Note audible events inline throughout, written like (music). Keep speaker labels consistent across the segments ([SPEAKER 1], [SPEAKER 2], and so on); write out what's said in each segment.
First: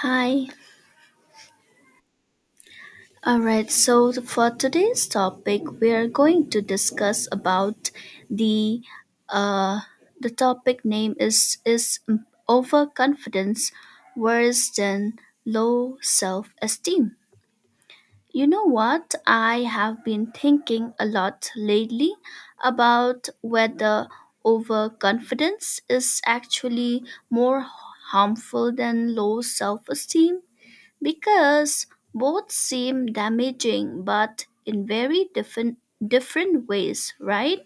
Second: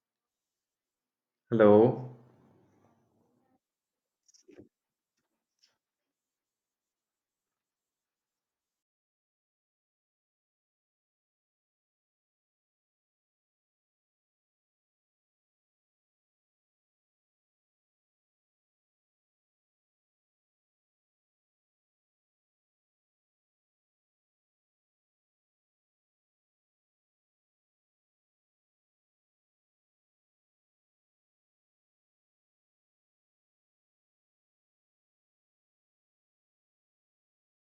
[SPEAKER 1] Hi.
[SPEAKER 2] Hello.
[SPEAKER 1] All right. So for today's topic, we are going to discuss about the uh the topic name is overconfidence worse than low self-esteem. You know what? I have been thinking a lot lately about whether overconfidence is actually more harmful than low self-esteem because both seem damaging but in very different ways, right?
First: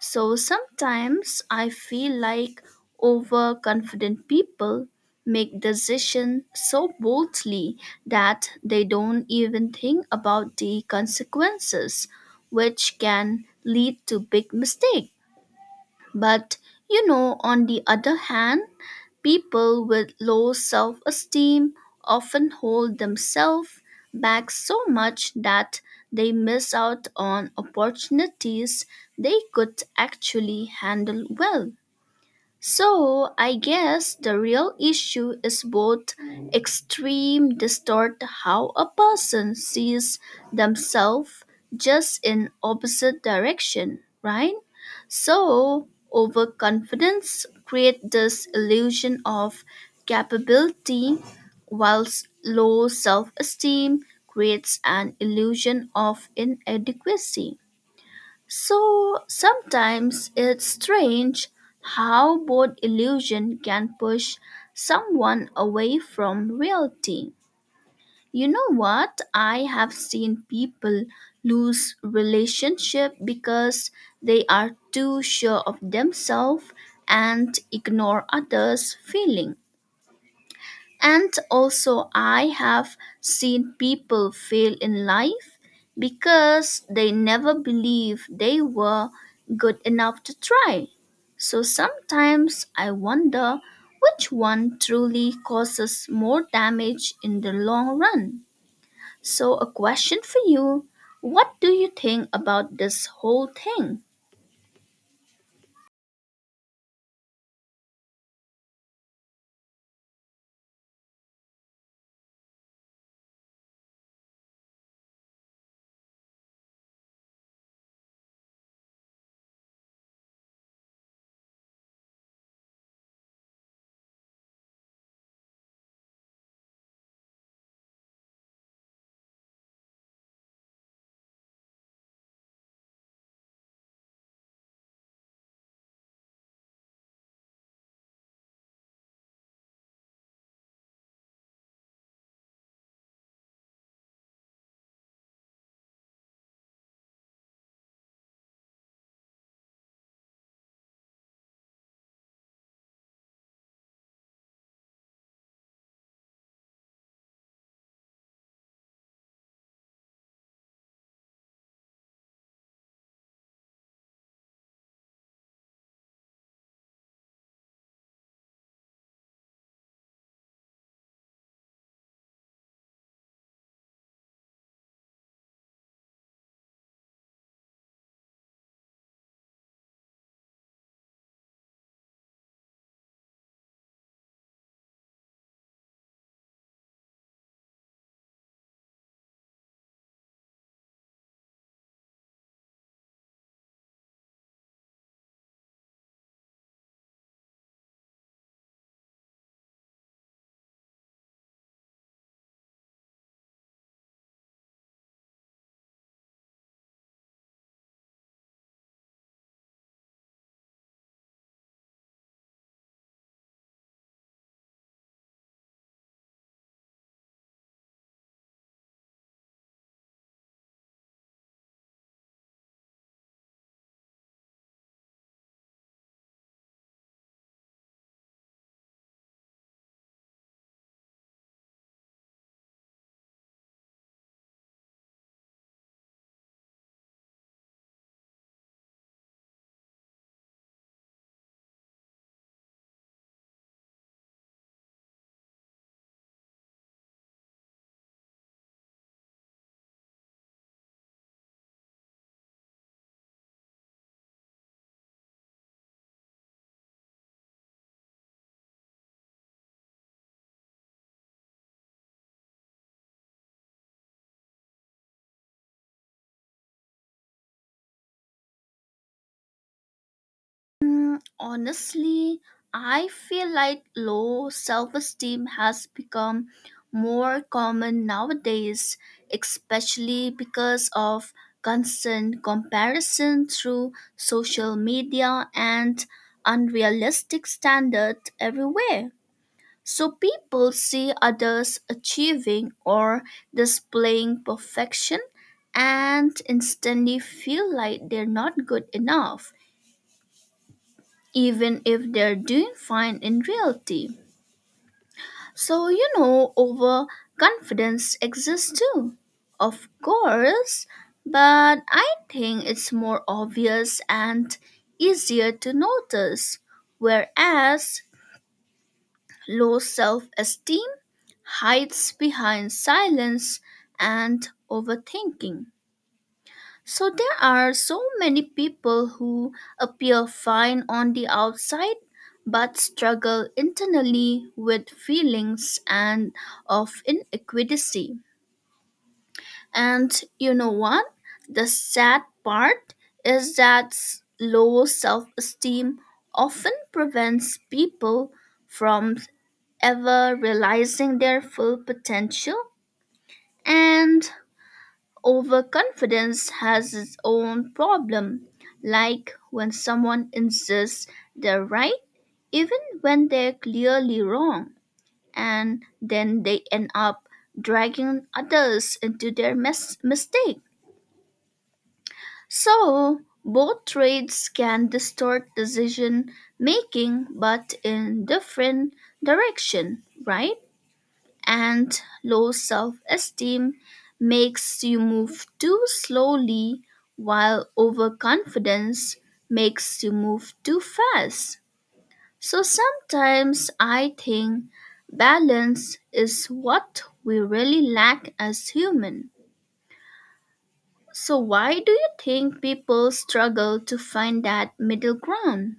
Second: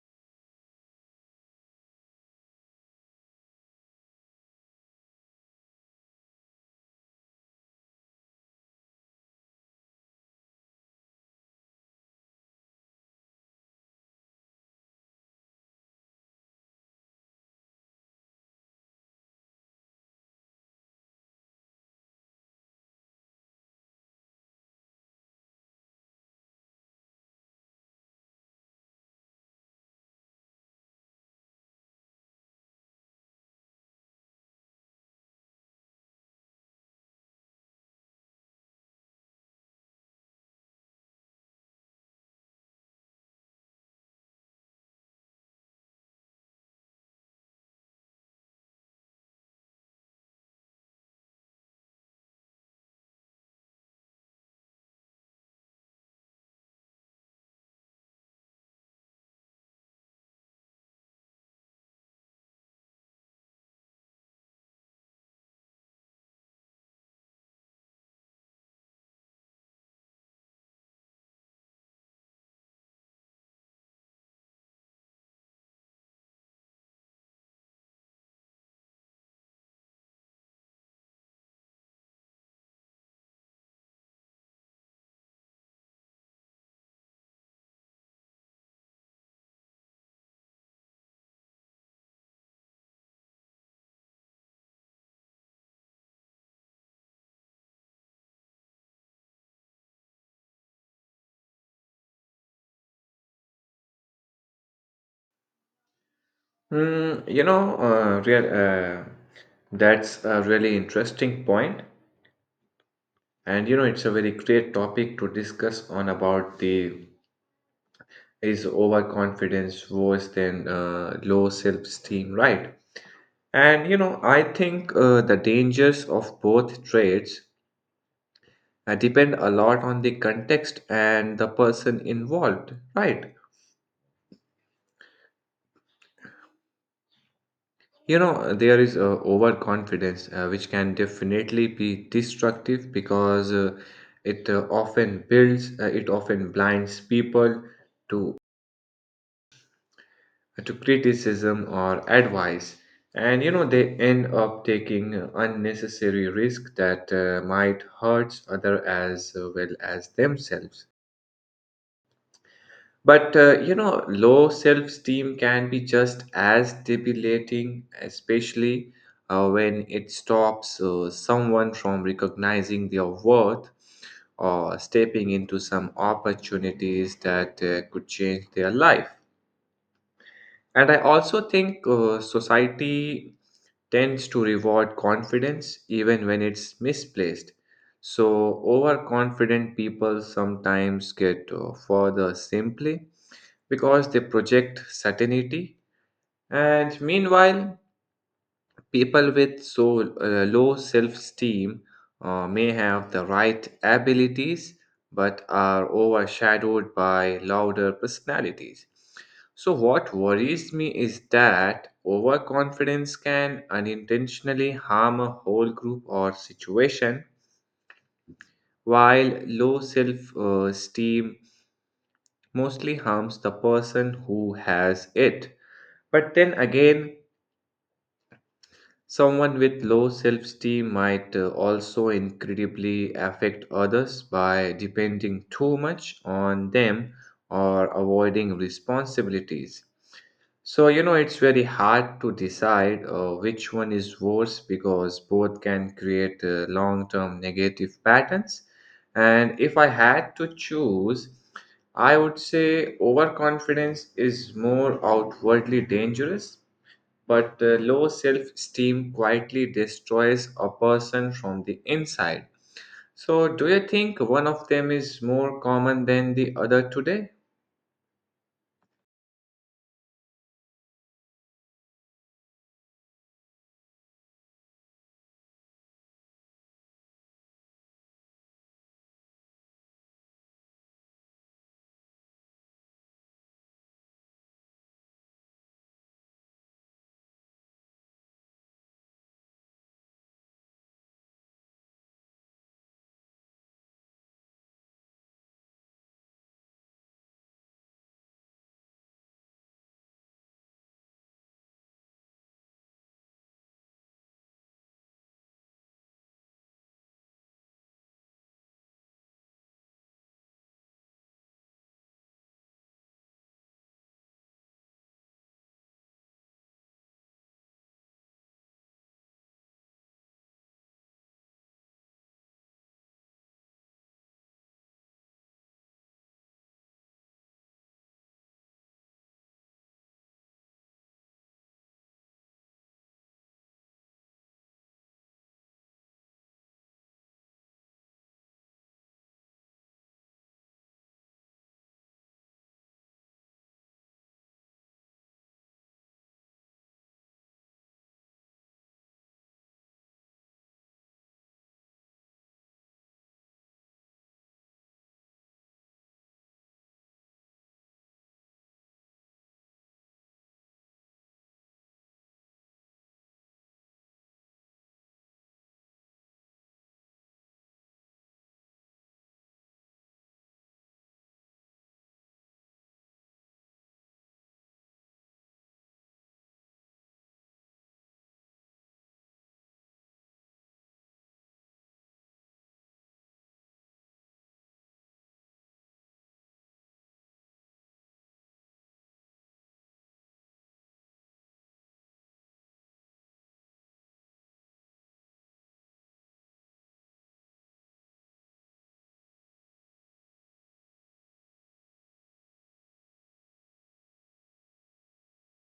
[SPEAKER 1] So sometimes I feel like overconfident people make decisions so boldly that they don't even think about the consequences, which can lead to big mistakes. But, you know, on the other hand, people with low self esteem often hold themselves back so much that they miss out on opportunities they could actually handle well. So I guess the real issue is both extreme distort how a person sees themselves just in opposite direction, right? So overconfidence create this illusion of capability whilst low self-esteem creates an illusion of inadequacy. So sometimes it's strange how both illusion can push someone away from reality. You know what? I have seen people lose relationship because they are too sure of themselves and ignore others' feeling. And also, I have seen people fail in life because they never believed they were good enough to try. So sometimes I wonder which one truly causes more damage in the long run. So, a question for you. What do you think about this whole thing?
[SPEAKER 2] Mm, you know, uh, real, uh, that's a really interesting point, and it's a very great topic to discuss on about the is overconfidence worse than low self-esteem, right? And I think the dangers of both traits depend a lot on the context and the person involved, right? There is overconfidence, which can definitely be destructive because it often blinds people to to criticism or advice, and you know they end up taking unnecessary risk that might hurt other as well as themselves. But low self esteem can be just as debilitating, especially when it stops someone from recognizing their worth or stepping into some opportunities that could change their life. And I also think society tends to reward confidence even when it's misplaced. So, overconfident people sometimes get further simply because they project certainty. And meanwhile, people with low self esteem may have the right abilities but are overshadowed by louder personalities. So, what worries me is that overconfidence can unintentionally harm a whole group or situation, while low self esteem mostly harms the person who has it. But then again, someone with low self esteem might also incredibly affect others by depending too much on them or avoiding responsibilities. So, it's very hard to decide which one is worse because both can create long term negative patterns. And if I had to choose, I would say overconfidence is more outwardly dangerous but low self esteem quietly destroys a person from the inside. So, do you think one of them is more common than the other today?
[SPEAKER 1] Mm, honestly, I feel like low self esteem has become more common nowadays, especially because of constant comparison through social media and unrealistic standards everywhere. So people see others achieving or displaying perfection and instantly feel like they're not good enough even if they're doing fine in reality. So, you know, overconfidence exists too. Of course, but I think it's more obvious and easier to notice, whereas low self esteem hides behind silence and overthinking. So there are so many people who appear fine on the outside but struggle internally with feelings and of inequity. And you know what? The sad part is that low self-esteem often prevents people from ever realizing their full potential. And overconfidence has its own problem, like when someone insists they're right, even when they're clearly wrong, and then they end up dragging others into their mistake. So, both traits can distort decision making but in different direction, right? And low self esteem makes you move too slowly, while overconfidence makes you move too fast. So sometimes I think balance is what we really lack as human. So why do you think people struggle to find that middle ground?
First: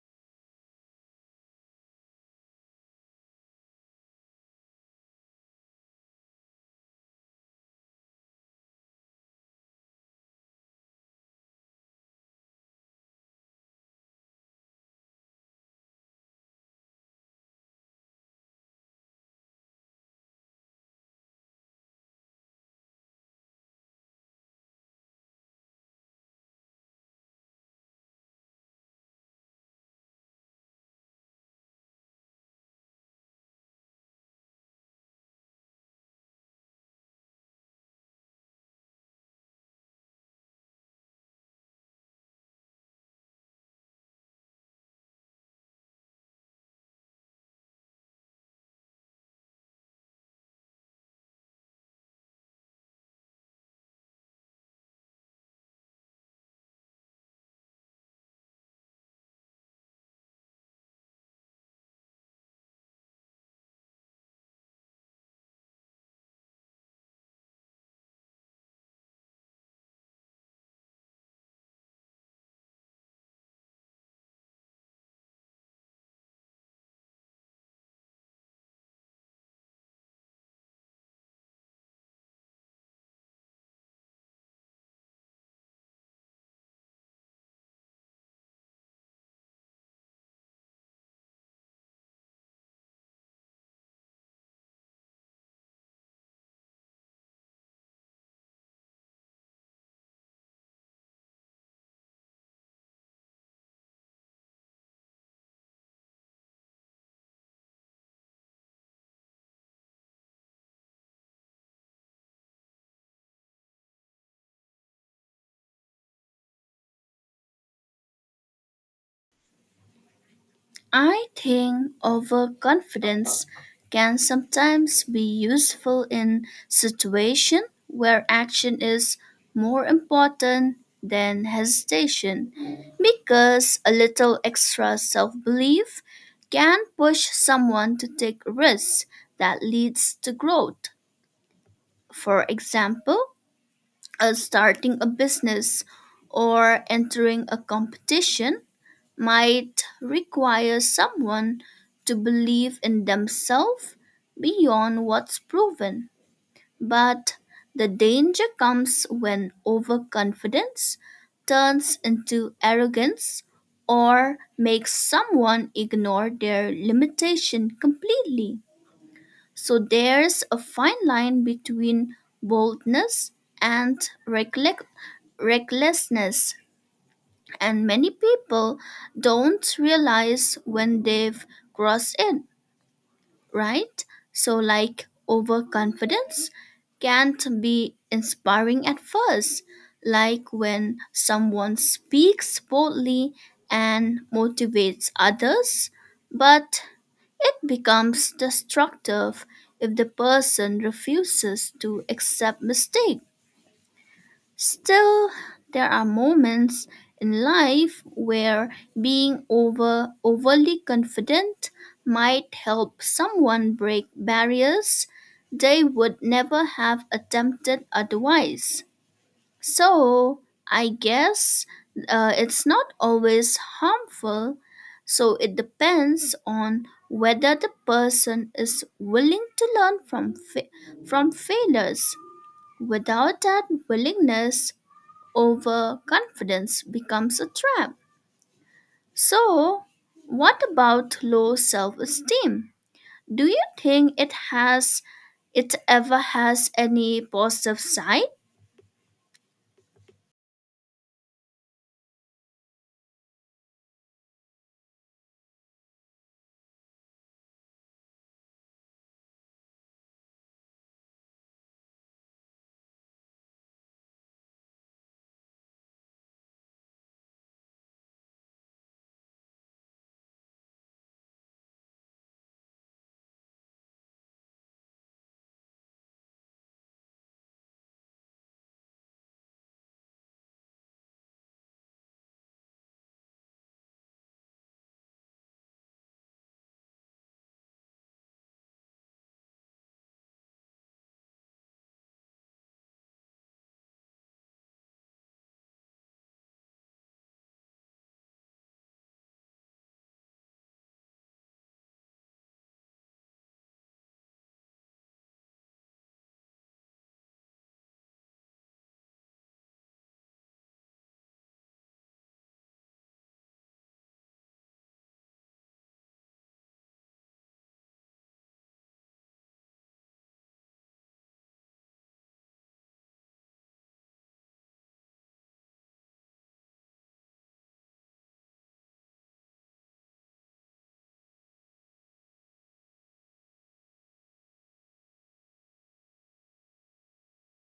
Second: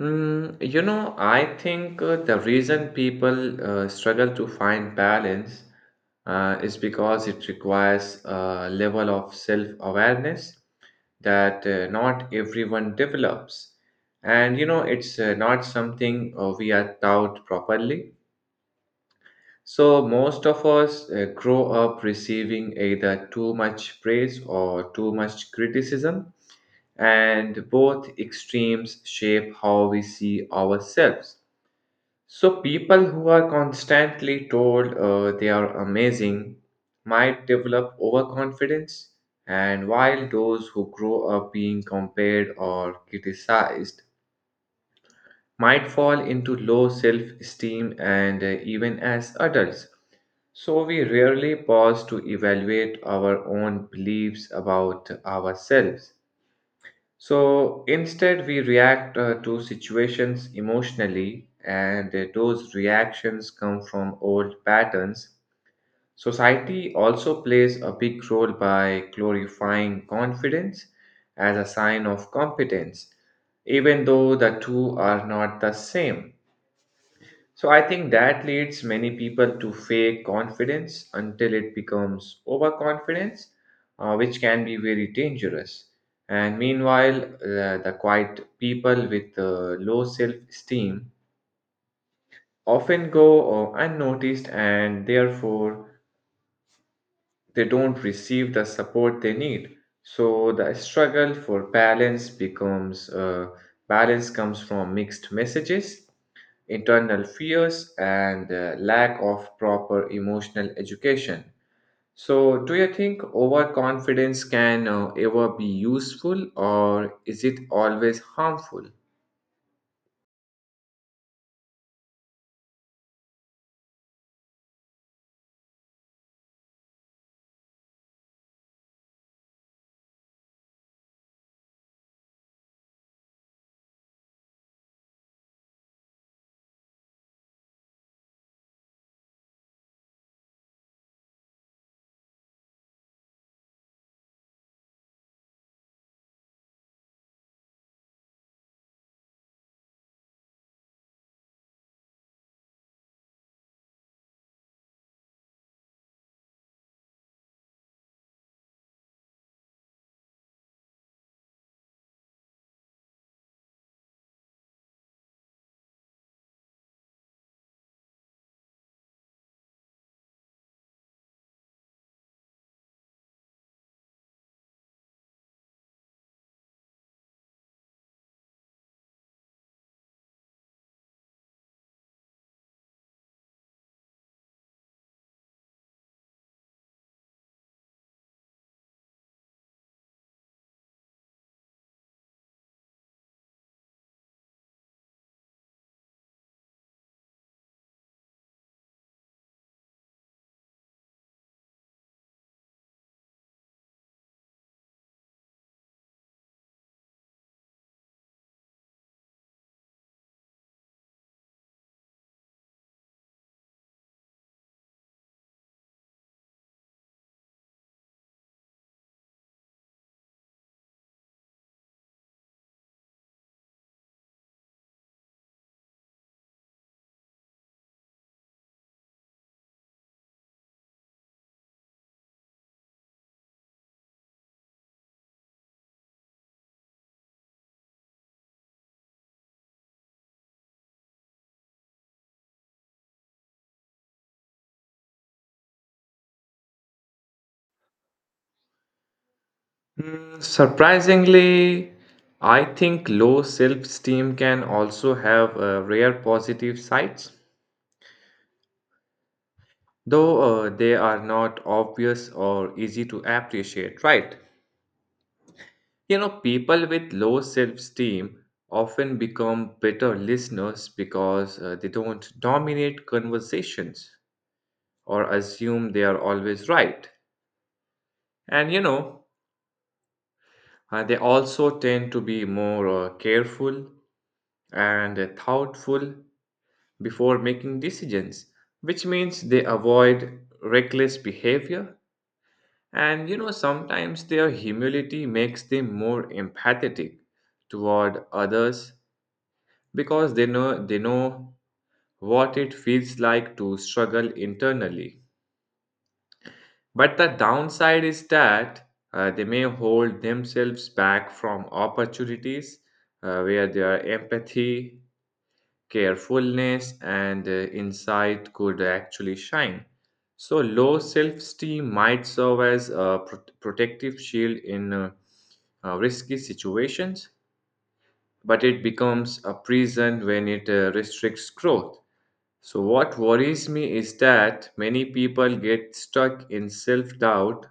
[SPEAKER 2] I think the reason people struggle to find balance is because it requires a level of self-awareness that not everyone develops. And it's not something we are taught properly. So, most of us grow up receiving either too much praise or too much criticism, and both extremes shape how we see ourselves. So, people who are constantly told they are amazing might develop overconfidence, and while those who grow up being compared or criticized might fall into low self esteem and even as adults. So we rarely pause to evaluate our own beliefs about ourselves. So instead, we react to situations emotionally, and those reactions come from old patterns. Society also plays a big role by glorifying confidence as a sign of competence, even though the two are not the same. So I think that leads many people to fake confidence until it becomes overconfidence, which can be very dangerous. And meanwhile, the quiet people with low self esteem often go unnoticed and therefore they don't receive the support they need. So the struggle for balance becomes balance comes from mixed messages, internal fears, and lack of proper emotional education. So, do you think overconfidence can ever be useful, or is it always harmful?
[SPEAKER 1] I think overconfidence can sometimes be useful in situations where action is more important than hesitation because a little extra self-belief can push someone to take risks that leads to growth. For example, starting a business or entering a competition might require someone to believe in themselves beyond what's proven. But the danger comes when overconfidence turns into arrogance or makes someone ignore their limitation completely. So there's a fine line between boldness and recklec- recklessness, and many people don't realize when they've crossed it, right? So, like, overconfidence can't be inspiring at first, like when someone speaks boldly and motivates others, but it becomes destructive if the person refuses to accept mistakes. Still, there are moments in life where being overly confident might help someone break barriers they would never have attempted otherwise. So, I guess it's not always harmful, so it depends on whether the person is willing to learn from from failures. Without that willingness, overconfidence becomes a trap. So, what about low self esteem? Do you think it ever has any positive side?
[SPEAKER 2] Surprisingly, I think low self-esteem can also have rare positive sides, though they are not obvious or easy to appreciate, right? You know, people with low self esteem often become better listeners because they don't dominate conversations or assume they are always right. And they also tend to be more careful and thoughtful before making decisions, which means they avoid reckless behavior. And sometimes their humility makes them more empathetic toward others because they know what it feels like to struggle internally. But the downside is that they may hold themselves back from opportunities where their empathy, carefulness, and insight could actually shine. So, low self esteem might serve as a protective shield in risky situations, but it becomes a prison when it restricts growth. So, what worries me is that many people get stuck in self doubt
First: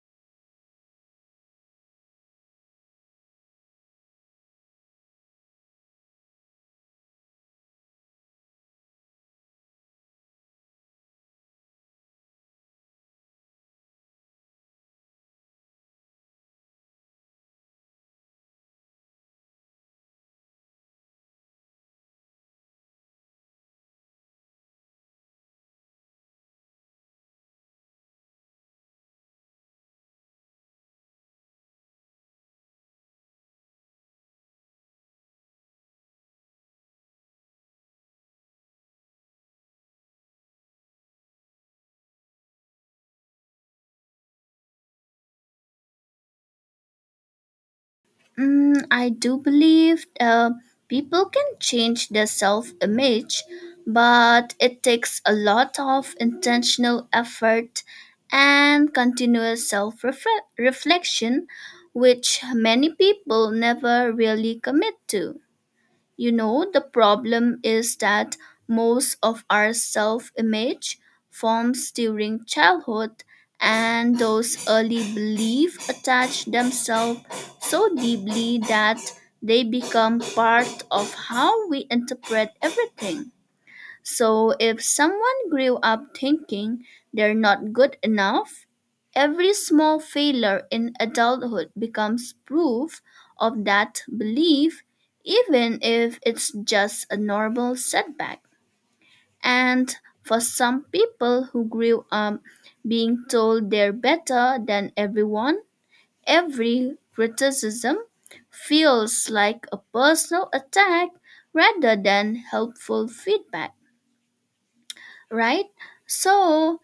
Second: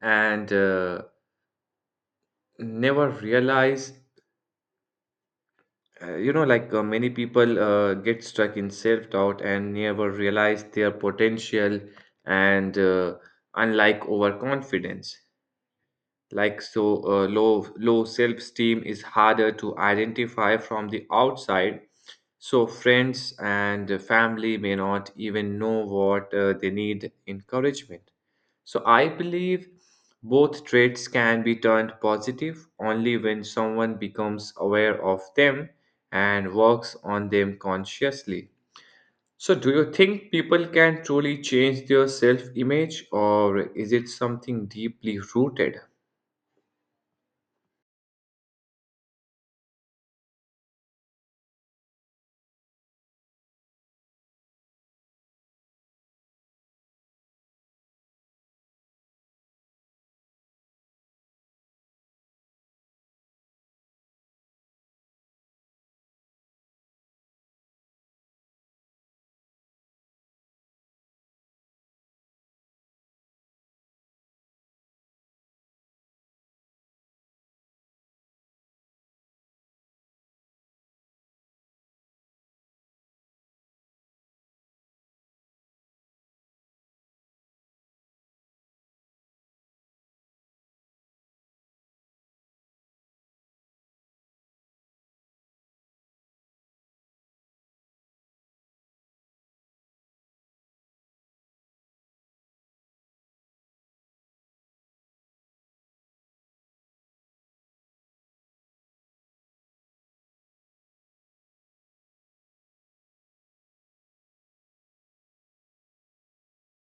[SPEAKER 2] and never realize you know, like many people get stuck in self-doubt and never realize their potential, and unlike overconfidence, low self-esteem is harder to identify from the outside, so friends and the family may not even know what they need encouragement. So I believe both traits can be turned positive only when someone becomes aware of them and works on them consciously. So do you think people can truly change their self-image, or is it something deeply rooted?
[SPEAKER 1] Mm, I do believe people can change their self image, but it takes a lot of intentional effort and continuous self reflection, which many people never really commit to. You know, the problem is that most of our self image forms during childhood, and those early beliefs attach themselves so deeply that they become part of how we interpret everything. So if someone grew up thinking they're not good enough, every small failure in adulthood becomes proof of that belief, even if it's just a normal setback. And for some people who grew up being told they're better than everyone, every criticism feels like a personal attack rather than helpful feedback, right? So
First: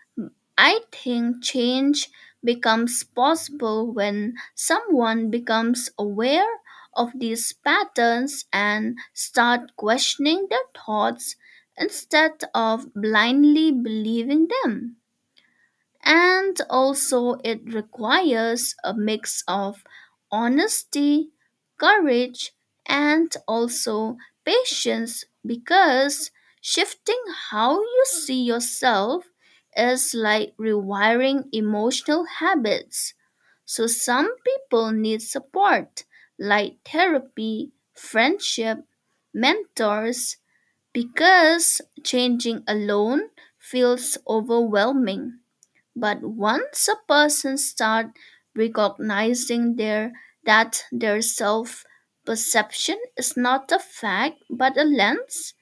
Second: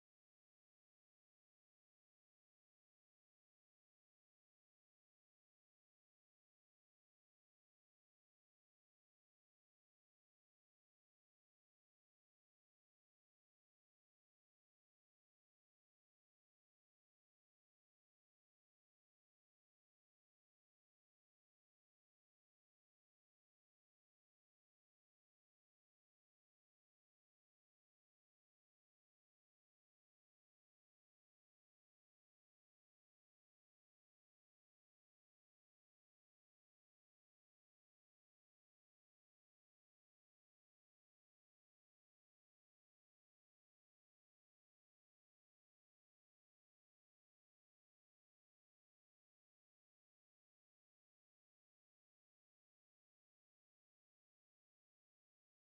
[SPEAKER 1] I think change becomes possible when someone becomes aware of these patterns and start questioning their thoughts instead of blindly believing them. And also, it requires a mix of honesty, courage, and also patience because shifting how you see yourself is like rewiring emotional habits. So, some people need support like therapy, friendship, mentors because changing alone feels overwhelming. But once a person start recognizing their that their self perception is not a fact but a lens,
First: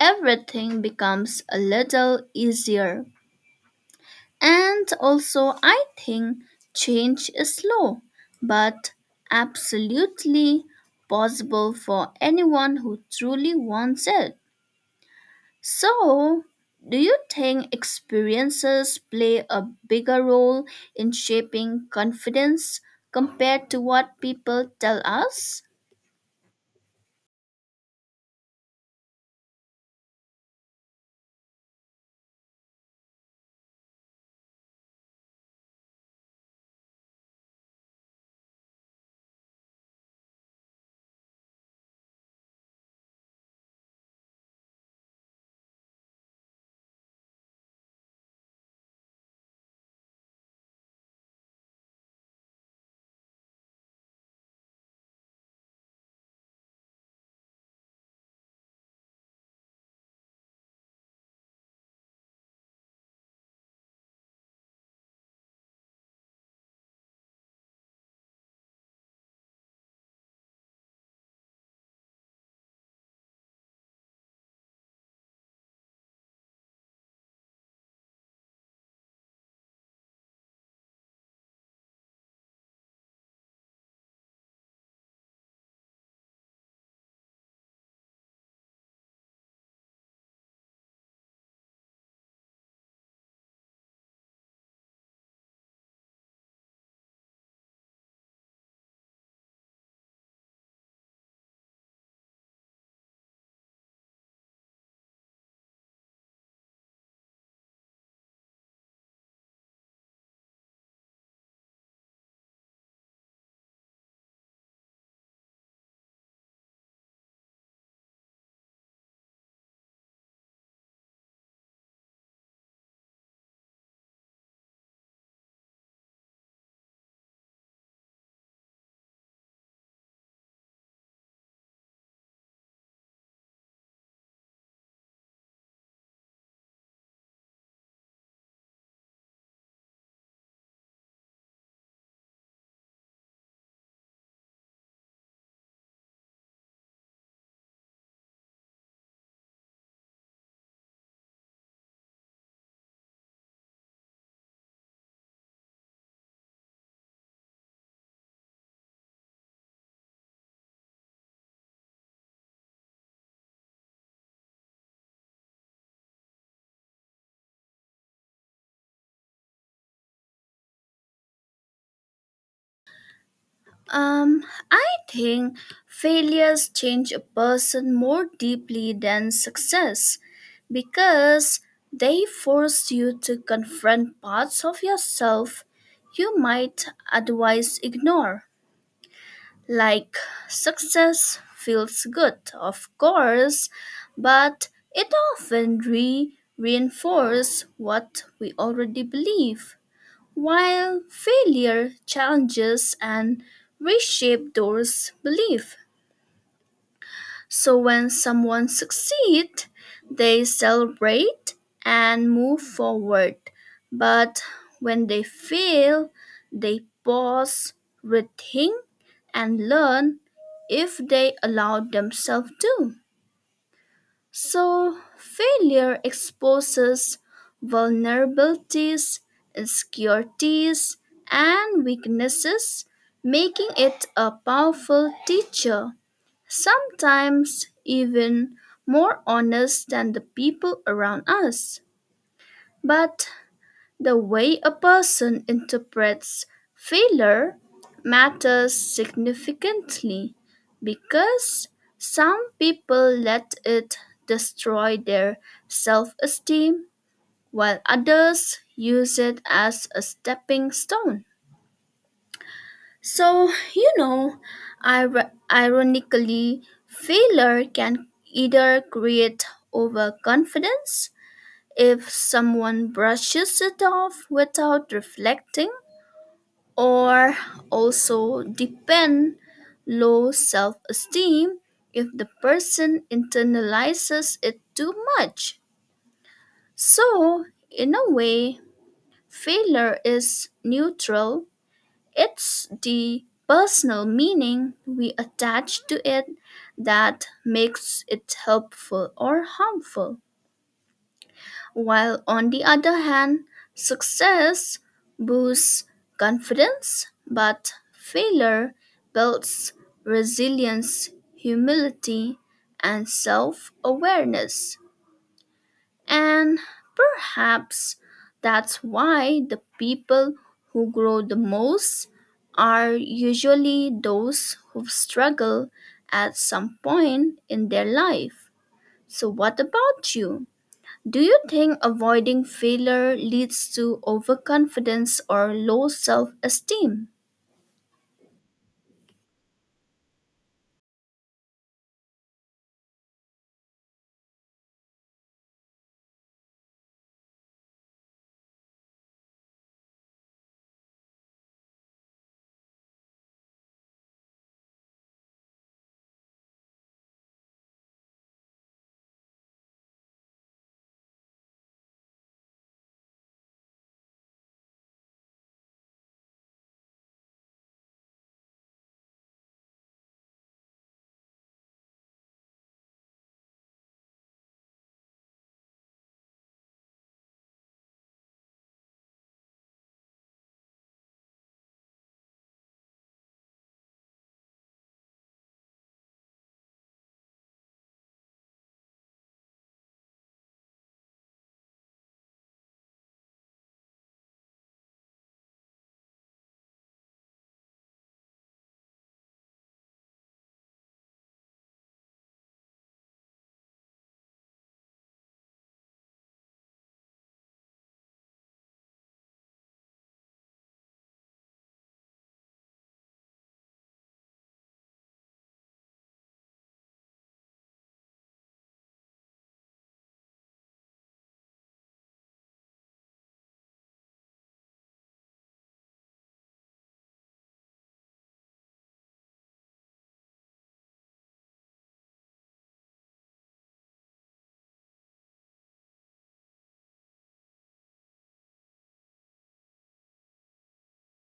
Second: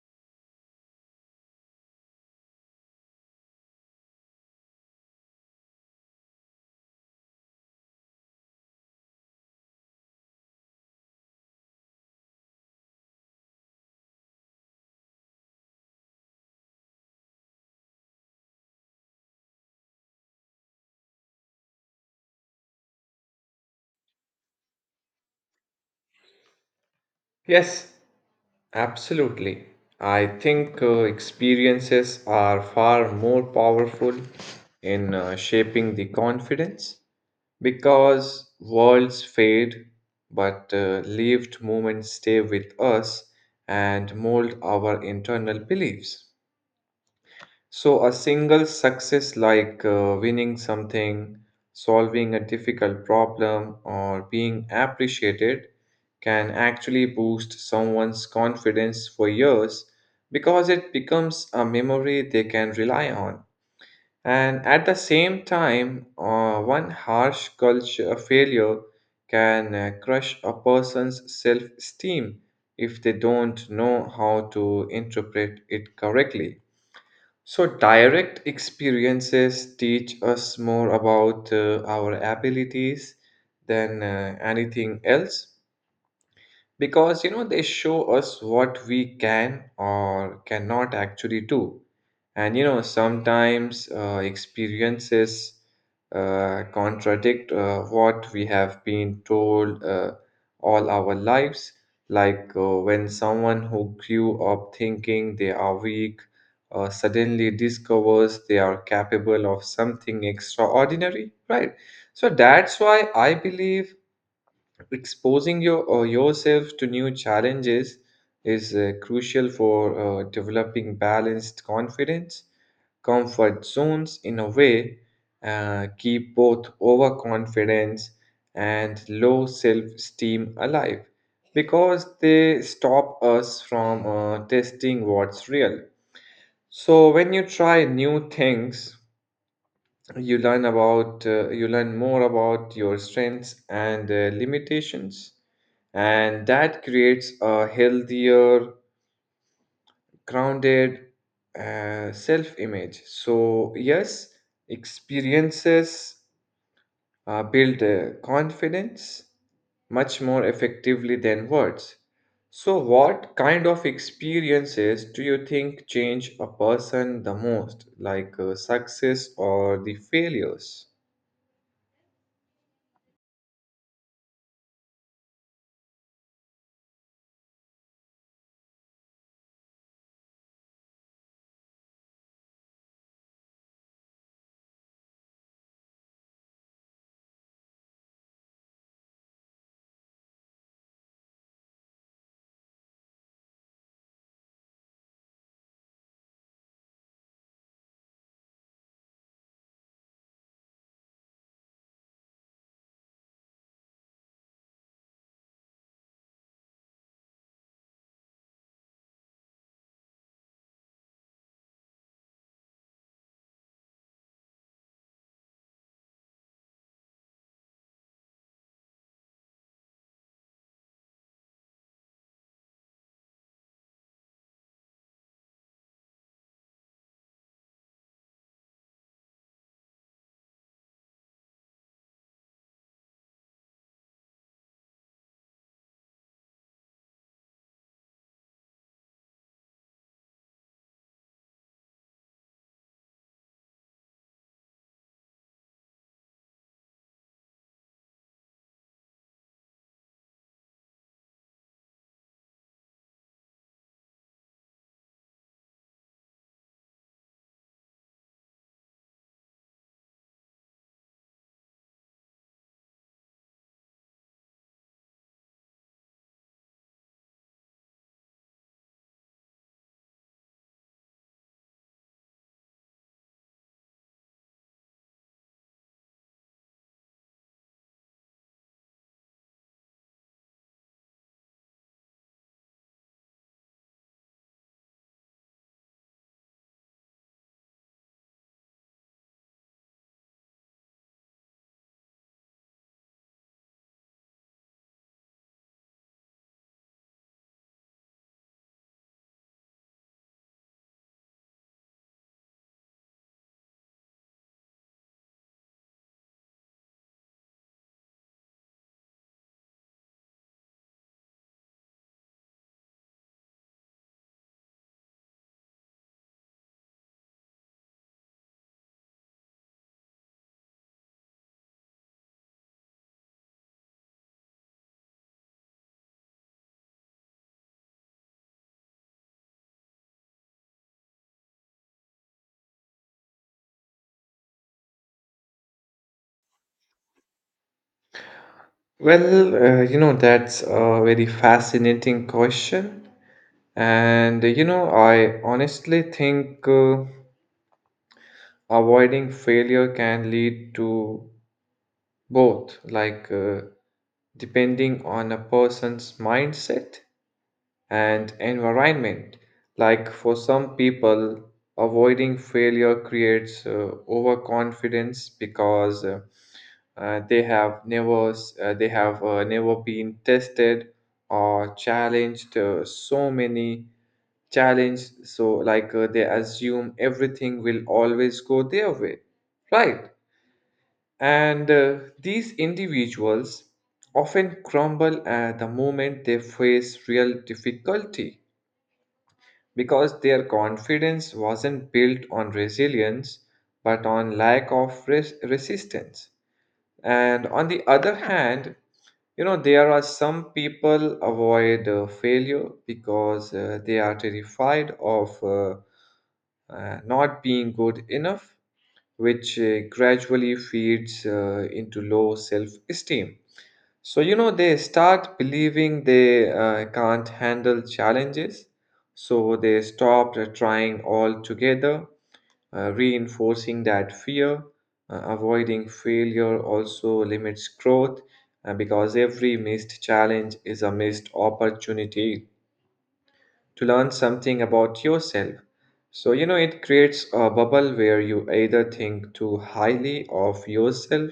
[SPEAKER 1] everything becomes a little easier. And also I think change is slow but absolutely possible for anyone who truly wants it. So, do you think experiences play a bigger role in shaping confidence compared to what people tell us?
[SPEAKER 2] Yes, absolutely. I think experiences are far more powerful in shaping the confidence because worlds fade, but lived moments stay with us and mold our internal beliefs. So, a single success like winning something, solving a difficult problem, or being appreciated can actually boost someone's confidence for years because it becomes a memory they can rely on. And at the same time, one harsh culture failure can crush a person's self esteem if they don't know how to interpret it correctly. So, direct experiences teach us more about our abilities than anything else because you know they show us what we can or cannot actually do. And you know sometimes experiences contradict what we have been told all our lives, like when someone who grew up thinking they are weak suddenly discovers they are capable of something extraordinary, right? So that's why I believe exposing yourself to new challenges is crucial for developing balanced confidence. Comfort zones in a way, keep both overconfidence and low self-esteem alive because they stop us from testing what's real. So when you try new things, you learn more about your strengths and limitations, and that creates a healthier, grounded, self image. So yes, experiences build confidence much more effectively than words. So what kind of experiences do you think change a person the most, like success or the failures?
[SPEAKER 1] Um, I think failures change a person more deeply than success because they force you to confront parts of yourself you might otherwise ignore. Like, success feels good, of course, but it often re reinforces what we already believe, while failure challenges and reshapes those beliefs. So when someone succeeds, they celebrate and move forward. But when they fail, they pause, rethink, and learn if they allow themselves to. So failure exposes vulnerabilities, insecurities, and weaknesses, making it a powerful teacher, sometimes even more honest than the people around us. But the way a person interprets failure matters significantly because some people let it destroy their self esteem while others use it as a stepping stone. So, you know, ironically, failure can either create overconfidence if someone brushes it off without reflecting, or also depend low self esteem if the person internalizes it too much. So, in a way, failure is neutral, it's the personal meaning we attach to it that makes it helpful or harmful. While on the other hand, success boosts confidence, but failure builds resilience, humility, and self awareness. And perhaps that's why the people who grow the most are usually those who struggle at some point in their life. So, what about you? Do you think avoiding failure leads to overconfidence or low self esteem?
[SPEAKER 2] That's a very fascinating question. And, I honestly think avoiding failure can lead to both, depending on a person's mindset and environment. Like, for some people, avoiding failure creates overconfidence because they have never been tested or challenged, so they assume everything will always go their way, right? And these individuals often crumble at the moment they face real difficulty because their confidence wasn't built on resilience but on lack of resistance. And on the other hand, there are some people avoid failure because they are terrified of not being good enough, which gradually feeds into low self-esteem. So, they start believing they can't handle challenges, so they stop trying altogether, reinforcing that fear. Avoiding failure also limits growth because every missed challenge is a missed opportunity to learn something about yourself. So, it creates a bubble where you either think too highly of yourself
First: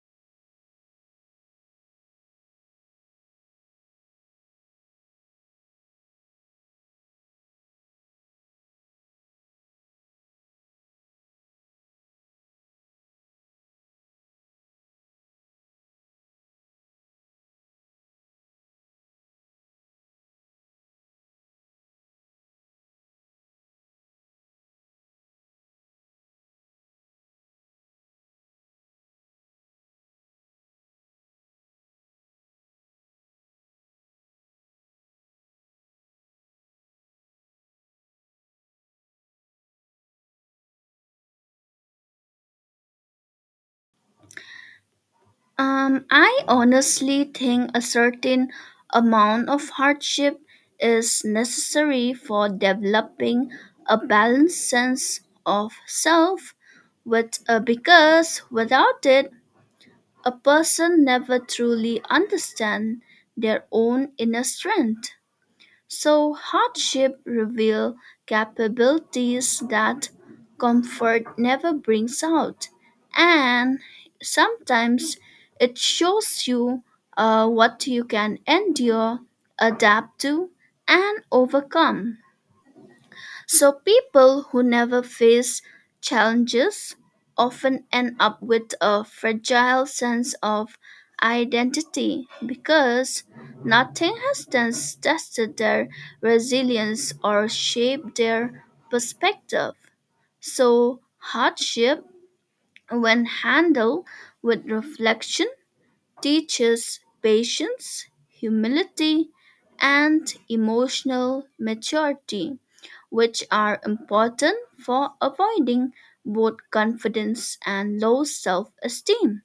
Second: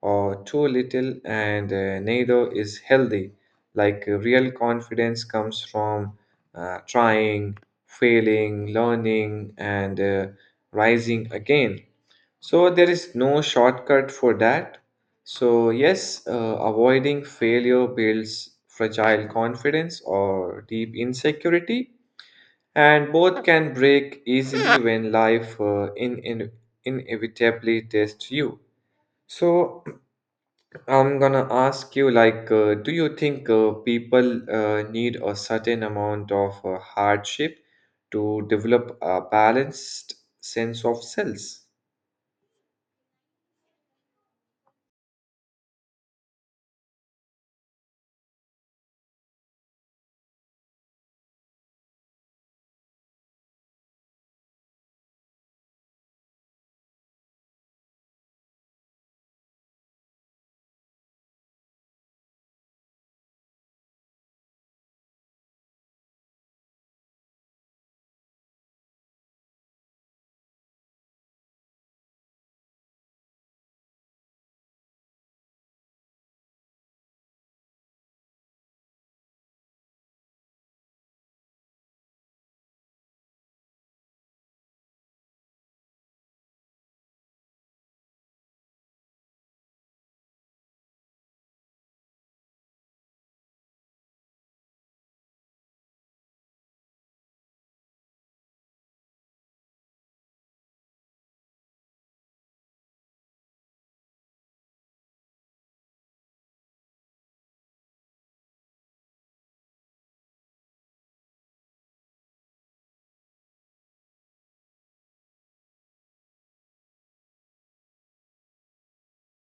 [SPEAKER 2] or too little, and neither is healthy. Like, real confidence comes from trying, failing, learning, and rising again. So, there is no shortcut for that. So, yes, avoiding failure builds fragile confidence or deep insecurity, and both can break easily when life inevitably tests you. So (clears throat) I'm gonna ask you, like, do you think people need a certain amount of hardship to develop a balanced sense of selves?
[SPEAKER 1] I honestly think a certain amount of hardship is necessary for developing a balanced sense of self, because without it, a person never truly understands their own inner strength. So hardship reveal capabilities that comfort never brings out. And sometimes it shows you what you can endure, adapt to, and overcome. So people who never face challenges often end up with a fragile sense of identity because nothing has thus tested their resilience or shaped their perspective. So hardship, when handled with reflection, teaches patience, humility, and emotional maturity, which are important for avoiding both confidence and low self esteem.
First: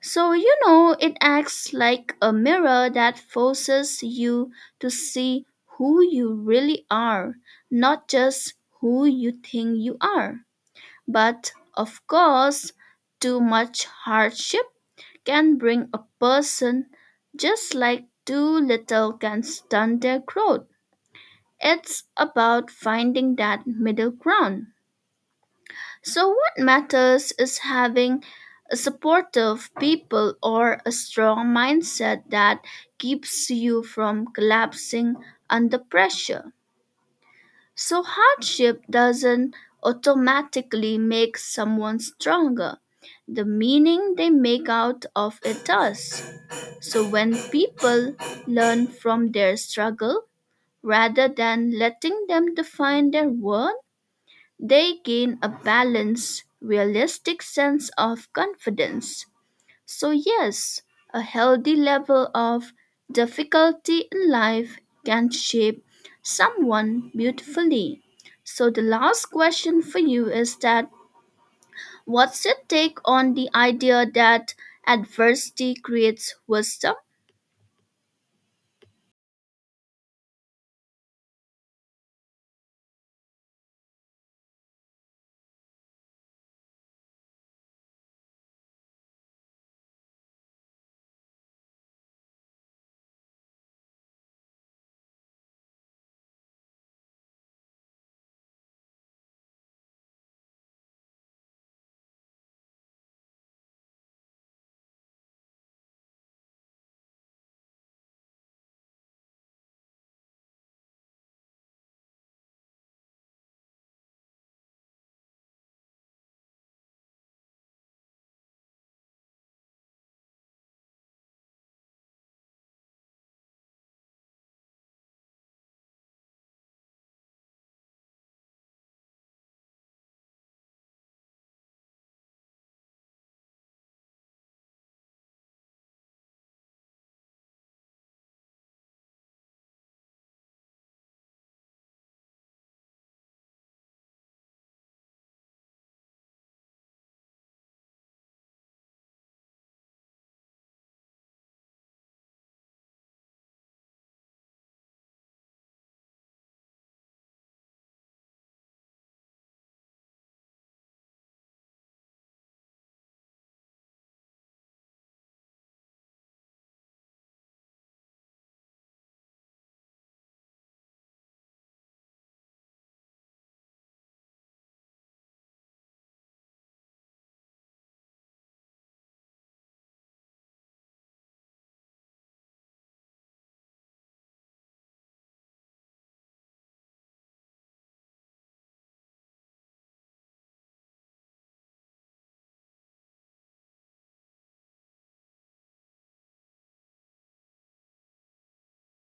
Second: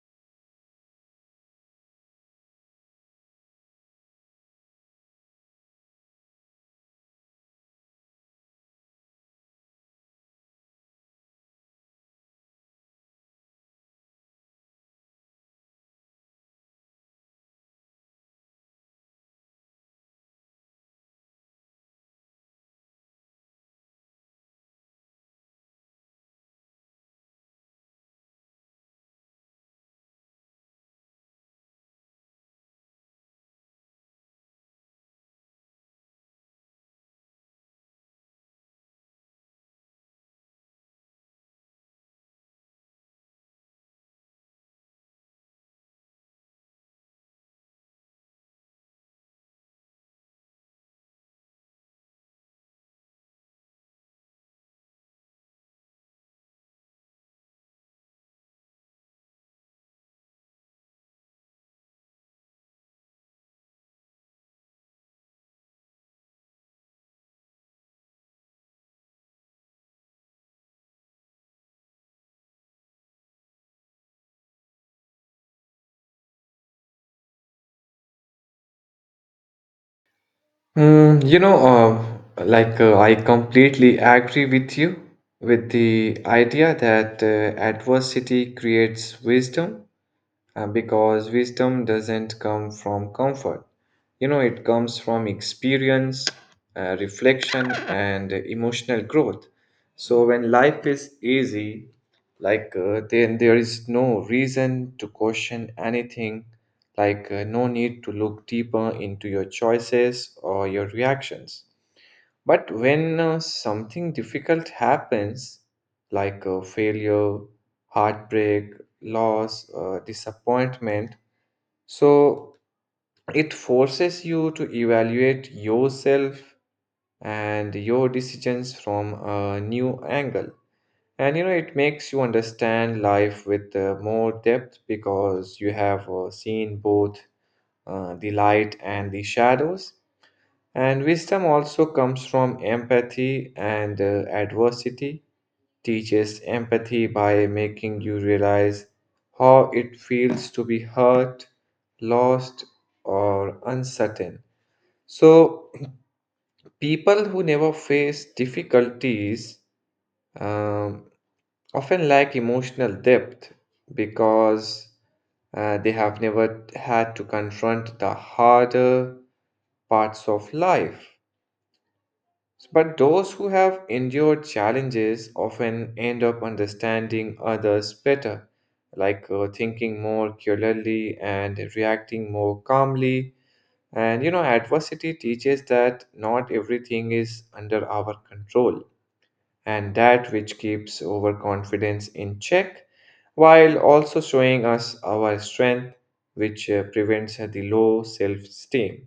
[SPEAKER 1] So, you know, it acts like a mirror that forces you to see who you really are, not just who you think you are. But of course, too much hardship can bring a person just like too little can stunt their growth. It's about finding that middle ground. So, what matters is having a supportive people or a strong mindset that keeps you from collapsing under pressure. So, hardship doesn't automatically make someone stronger, the meaning they make out of it does. So when people learn from their struggle rather than letting them define their worth, they gain a balanced, realistic sense of confidence. So, yes, a healthy level of difficulty in life can shape someone beautifully. So, the last question for you is that what's your take on the idea that adversity creates wisdom?
[SPEAKER 2] Mm, you know, I completely agree with you with the idea that adversity creates wisdom. Because wisdom doesn't come from comfort. You know, it comes from experience, reflection, and emotional growth. So when life is easy, then there is no reason to question anything, no need to look deeper into your choices or your reactions. But when something difficult happens, like a failure, heartbreak, loss, disappointment, so it forces you to evaluate yourself and your decisions from a new angle. And you know, it makes you understand life with more depth because you have seen both the light and the shadows. And wisdom also comes from empathy, and adversity teaches empathy by making you realize how it feels to be hurt, lost, or uncertain. So, (clears throat) people who never face difficulties um, often lack emotional depth because they have never had to confront the harder parts of life. But those who have endured challenges often end up understanding others better, like thinking more clearly and reacting more calmly. And you know, adversity teaches that not everything is under our control, and that which keeps overconfidence in check, while also showing us our strength, which prevents the low self esteem.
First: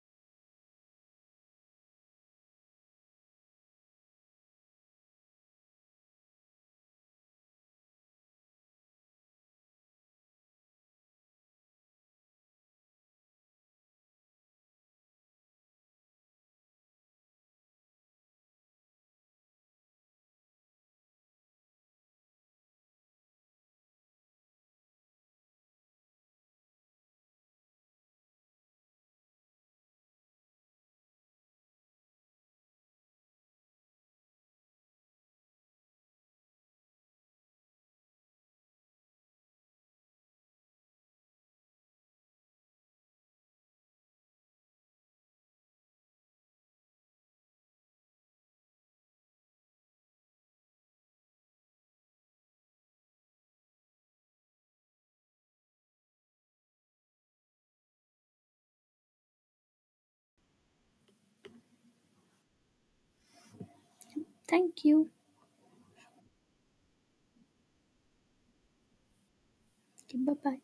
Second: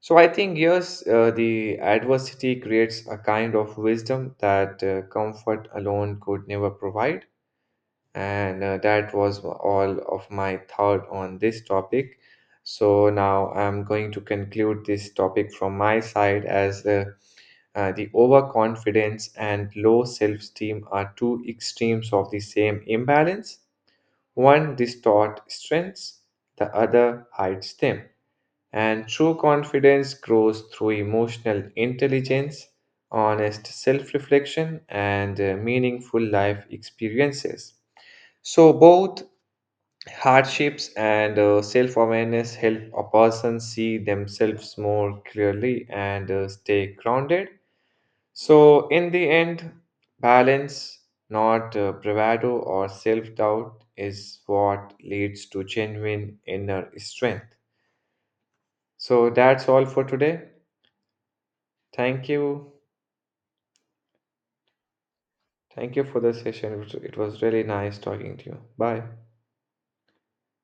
[SPEAKER 2] So I think yes, the adversity creates a kind of wisdom that comfort alone could never provide, and that was all of my thought on this topic. So now I'm going to conclude this topic from my side as the overconfidence and low self-esteem are two extremes of the same imbalance. One distort strengths, the other hides them. And true confidence grows through emotional intelligence, honest self reflection, and meaningful life experiences. So, both hardships and self awareness help a person see themselves more clearly and stay grounded. So, in the end, balance, not bravado or self doubt, is what leads to genuine inner strength. So, that's all for today. Thank you.
[SPEAKER 1] Thank you.
[SPEAKER 2] Thank you for the session. It was really nice talking to you. Bye.
[SPEAKER 1] Bye bye.